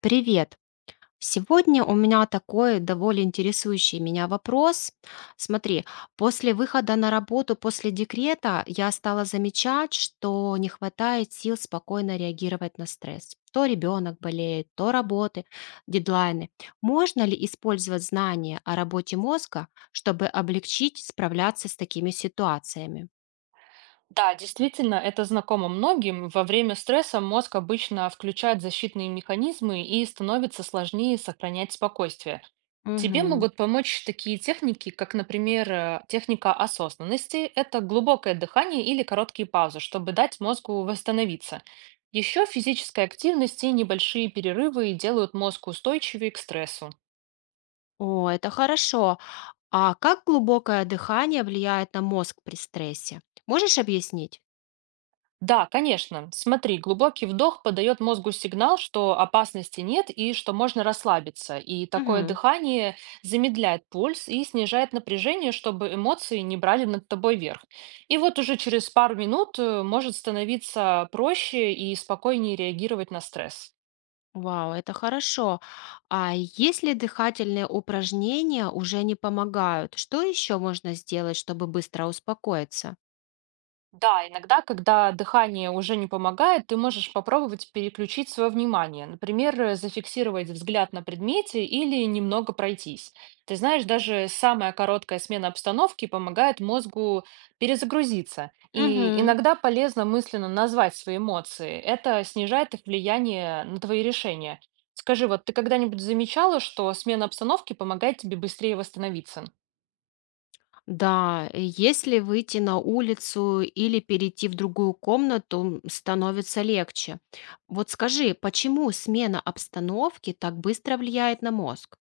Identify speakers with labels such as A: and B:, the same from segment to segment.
A: Привет. Сегодня у меня такой довольно интересующий меня вопрос. Смотри, после выхода на работу, после декрета, я стала замечать, что не хватает сил спокойно реагировать на стресс. То ребенок болеет, то работы, дедлайны. Можно ли использовать знания о работе мозга, чтобы облегчить справляться с такими ситуациями?
B: Да, действительно, это знакомо многим. Во время стресса мозг обычно включает защитные механизмы и становится сложнее сохранять спокойствие. Тебе
A: Мгм.
B: могут помочь такие техники, как, например, техника осознанности. Это глубокое дыхание или короткие паузы, чтобы дать мозгу восстановиться. Еще физическая активность и небольшие перерывы делают мозг устойчивее к стрессу.
A: О, это хорошо. А как глубокое дыхание влияет на мозг при стрессе? Можешь объяснить?
B: Да, конечно. Смотри, глубокий вдох подает мозгу сигнал, что опасности нет и что можно расслабиться. И такое
A: Мгм.
B: дыхание замедляет пульс и снижает напряжение, чтобы эмоции не брали над тобой верх. И вот уже через пару минут может становиться проще и спокойнее реагировать на стресс.
A: Вау, это хорошо. А если дыхательные упражнения уже не помогают, что еще можно сделать, чтобы быстро успокоиться?
B: Да, иногда, когда дыхание уже не помогает, ты можешь попробовать переключить свое внимание. Например, зафиксировать взгляд на предмете или немного пройтись. Ты знаешь, даже самая короткая смена обстановки помогает мозгу перезагрузиться. И
A: Мгм.
B: иногда полезно мысленно назвать свои эмоции. Это снижает их влияние на твои решения. Скажи, вот ты когда-нибудь замечала, что смена обстановки помогает тебе быстрее восстановиться?
A: Да, и если выйти на улицу или перейти в другую комнату, становится легче. Вот скажи, почему смена обстановки так быстро влияет на мозг?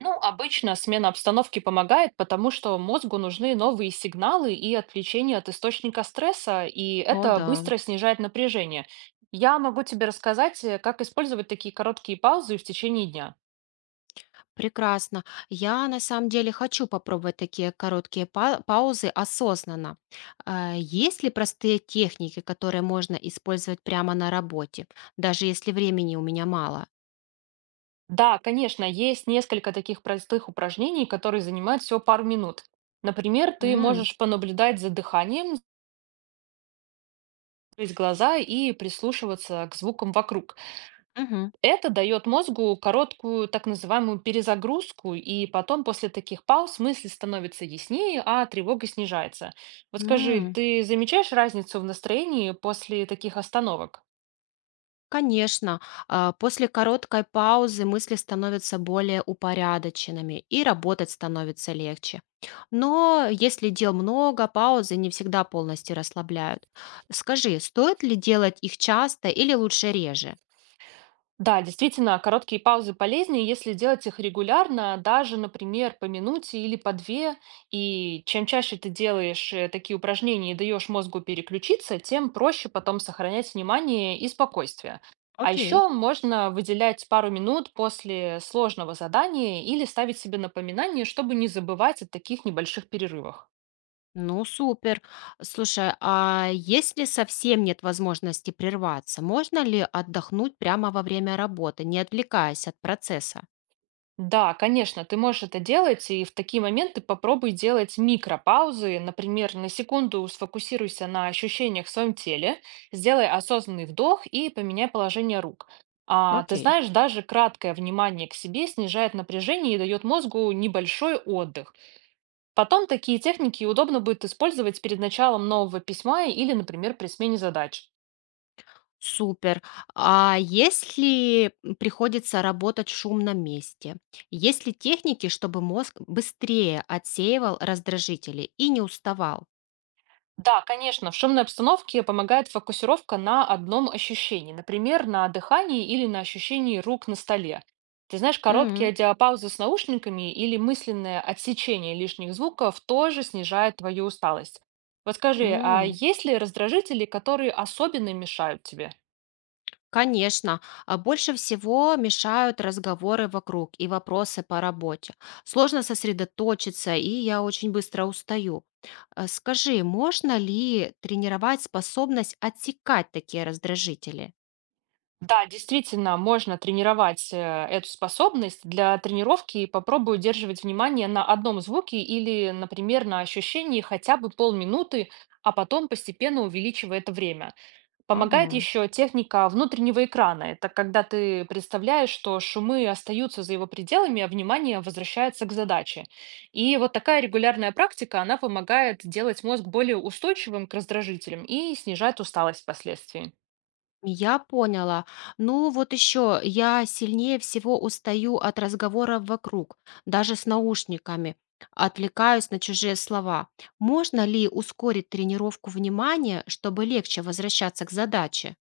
B: Ну, обычно смена обстановки помогает, потому что мозгу нужны новые сигналы и отвлечение от источника стресса, и
A: О,
B: это
A: да.
B: быстро снижает напряжение. Я могу тебе рассказать, как использовать такие короткие паузы в течение дня.
A: Прекрасно. Я на самом деле хочу попробовать такие короткие паузы осознанно. Есть ли простые техники, которые можно использовать прямо на работе, даже если времени у меня мало?
B: Да, конечно, есть несколько таких простых упражнений, которые занимают всего пару минут. Например, ты
A: М,
B: можешь понаблюдать за дыханием, закрыть глаза и прислушиваться к звукам вокруг.
A: мгм,
B: Это дает мозгу короткую так называемую перезагрузку, и потом после таких пауз мысли становятся яснее, а тревога снижается. Вот скажи,
A: м.
B: ты замечаешь разницу в настроении после таких остановок?
A: Конечно, после короткой паузы мысли становятся более упорядоченными и работать становится легче. Но если дел много, паузы не всегда полностью расслабляют. Скажи, стоит ли делать их часто или лучше реже?
B: Да, действительно, короткие паузы полезнее, если делать их регулярно, даже, например, по минуте или по две. И чем чаще ты делаешь такие упражнения и даешь мозгу переключиться, тем проще потом сохранять внимание и спокойствие. А
A: Окей.
B: еще можно выделять пару минут после сложного задания или ставить себе напоминание, чтобы не забывать о таких небольших перерывах.
A: Ну, супер. Слушай, а если совсем нет возможности прерваться, можно ли отдохнуть прямо во время работы, не отвлекаясь от процесса?
B: Да, конечно, ты можешь это делать, и в такие моменты попробуй делать микропаузы. Например, на секунду сфокусируйся на ощущениях в своем теле, сделай осознанный вдох и поменяй положение рук. А, ты
A: Окей.
B: знаешь, даже краткое внимание к себе снижает напряжение и дает мозгу небольшой отдых. Потом такие техники удобно будет использовать перед началом нового письма или, например, при смене задач.
A: Супер. А если приходится работать в шумном месте, есть ли техники, чтобы мозг быстрее отсеивал раздражители и не уставал?
B: Да, конечно, в шумной обстановке помогает фокусировка на одном ощущении, например, на дыхании или на ощущении рук на столе. Ты знаешь, короткие
A: М,
B: аудиопаузы с наушниками или мысленное отсечение лишних звуков тоже снижает твою усталость. Вот скажи, а
A: м.
B: есть ли раздражители, которые особенно мешают тебе?
A: Конечно, а больше всего мешают разговоры вокруг и вопросы по работе. Сложно сосредоточиться, и я очень быстро устаю. А скажи, можно ли тренировать способность отсекать такие раздражители?
B: Да, действительно, можно тренировать эту способность. Для тренировки попробуй удерживать внимание на одном звуке или, например, на ощущении хотя бы полминуты, а потом постепенно увеличивай это время. Помогает
A: Ага.
B: еще техника внутреннего экрана. Это когда ты представляешь, что шумы остаются за его пределами, а внимание возвращается к задаче. И вот такая регулярная практика, она помогает делать мозг более устойчивым к раздражителям и снижает усталость впоследствии.
A: Я поняла. Ну вот еще я сильнее всего устаю от разговоров вокруг, даже с наушниками. Отвлекаюсь на чужие слова. Можно ли ускорить тренировку внимания, чтобы легче возвращаться к задаче?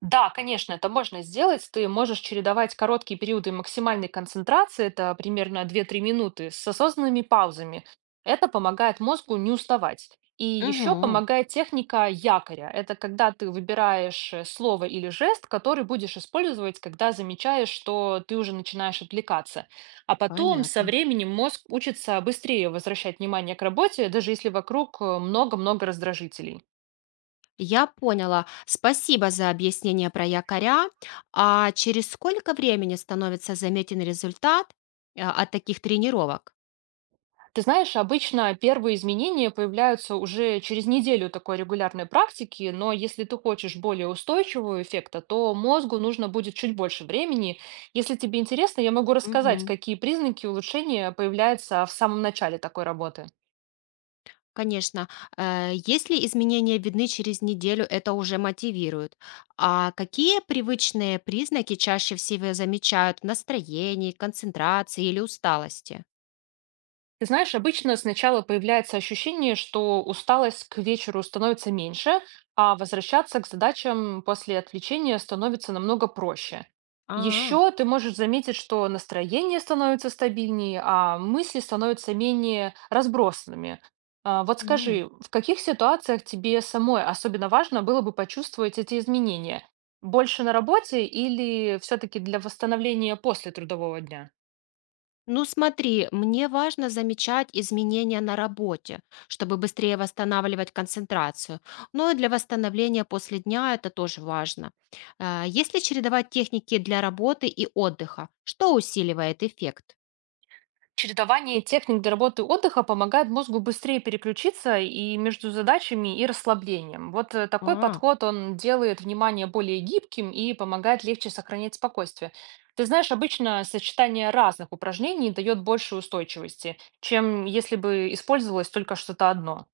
B: Да, конечно, это можно сделать. Ты можешь чередовать короткие периоды максимальной концентрации, это примерно две-три минуты, с осознанными паузами. Это помогает мозгу не уставать. И еще
A: Угу,
B: помогает техника якоря. Это когда ты выбираешь слово или жест, который будешь использовать, когда замечаешь, что ты уже начинаешь отвлекаться. А потом со
A: понятно.
B: временем мозг учится быстрее возвращать внимание к работе, даже если вокруг много-много раздражителей.
A: Я поняла. Спасибо за объяснение про якоря. А через сколько времени становится заметен результат от таких тренировок?
B: Ты знаешь, обычно первые изменения появляются уже через неделю такой регулярной практики, но если ты хочешь более устойчивого эффекта, то мозгу нужно будет чуть больше времени. Если тебе интересно, я могу рассказать,
A: Мгм.
B: какие признаки улучшения появляются в самом начале такой работы.
A: Конечно, если изменения видны через неделю, это уже мотивирует. А какие привычные признаки чаще всего замечают в настроении, концентрации или усталости?
B: Ты знаешь, обычно сначала появляется ощущение, что усталость к вечеру становится меньше, а возвращаться к задачам после отвлечения становится намного проще.
A: А,
B: Еще ты можешь заметить, что настроение становится стабильнее, а мысли становятся менее разбросанными. А, вот
A: м.
B: скажи, в каких ситуациях тебе самой особенно важно было бы почувствовать эти изменения? Больше на работе или все-таки для восстановления после трудового дня?
A: Ну смотри, мне важно замечать изменения на работе, чтобы быстрее восстанавливать концентрацию. Но и для восстановления после дня это тоже важно. Если чередовать техники для работы и отдыха, что усиливает эффект?
B: Чередование техник для работы и отдыха помогает мозгу быстрее переключиться и между задачами и расслаблением. Вот такой
A: А.
B: подход, он делает внимание более гибким и помогает легче сохранять спокойствие. Ты знаешь, обычно сочетание разных упражнений дает больше устойчивости, чем если бы использовалось только что-то одно.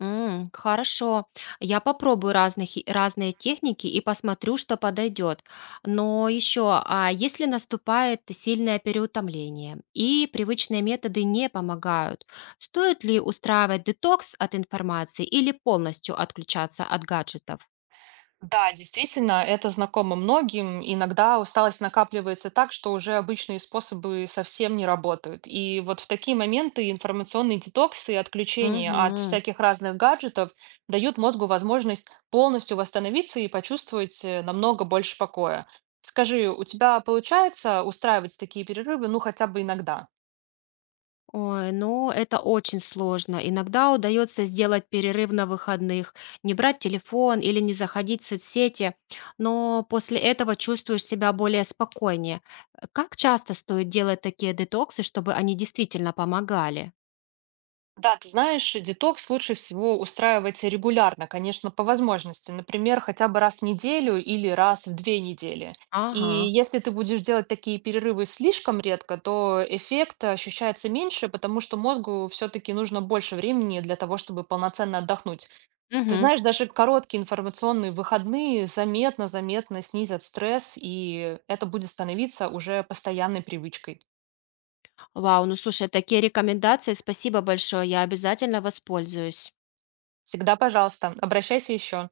A: Хорошо. Я попробую разные техники и посмотрю, что подойдет. Но еще, а если наступает сильное переутомление и привычные методы не помогают, стоит ли устраивать детокс от информации или полностью отключаться от гаджетов?
B: Да, действительно, это знакомо многим. Иногда усталость накапливается так, что уже обычные способы совсем не работают. И вот в такие моменты информационные детоксы и отключение от
A: Мгм.
B: всяких разных гаджетов дают мозгу возможность полностью восстановиться и почувствовать намного больше покоя. Скажи, у тебя получается устраивать такие перерывы, ну хотя бы иногда?
A: Ой, ну это очень сложно. Иногда удается сделать перерыв на выходных, не брать телефон или не заходить в соцсети, но после этого чувствуешь себя более спокойнее. Как часто стоит делать такие детоксы, чтобы они действительно помогали?
B: Да, ты знаешь, детокс лучше всего устраивать регулярно, конечно, по возможности. Например, хотя бы раз в неделю или раз в две недели. И
A: Ага.
B: если ты будешь делать такие перерывы слишком редко, то эффект ощущается меньше, потому что мозгу все-таки нужно больше времени для того, чтобы полноценно отдохнуть. Ты
A: Мгм.
B: знаешь, даже короткие информационные выходные заметно-заметно снизят стресс, и это будет становиться уже постоянной привычкой.
A: Вау, ну слушай, такие рекомендации, спасибо большое, я обязательно воспользуюсь.
B: Всегда, пожалуйста, обращайся еще.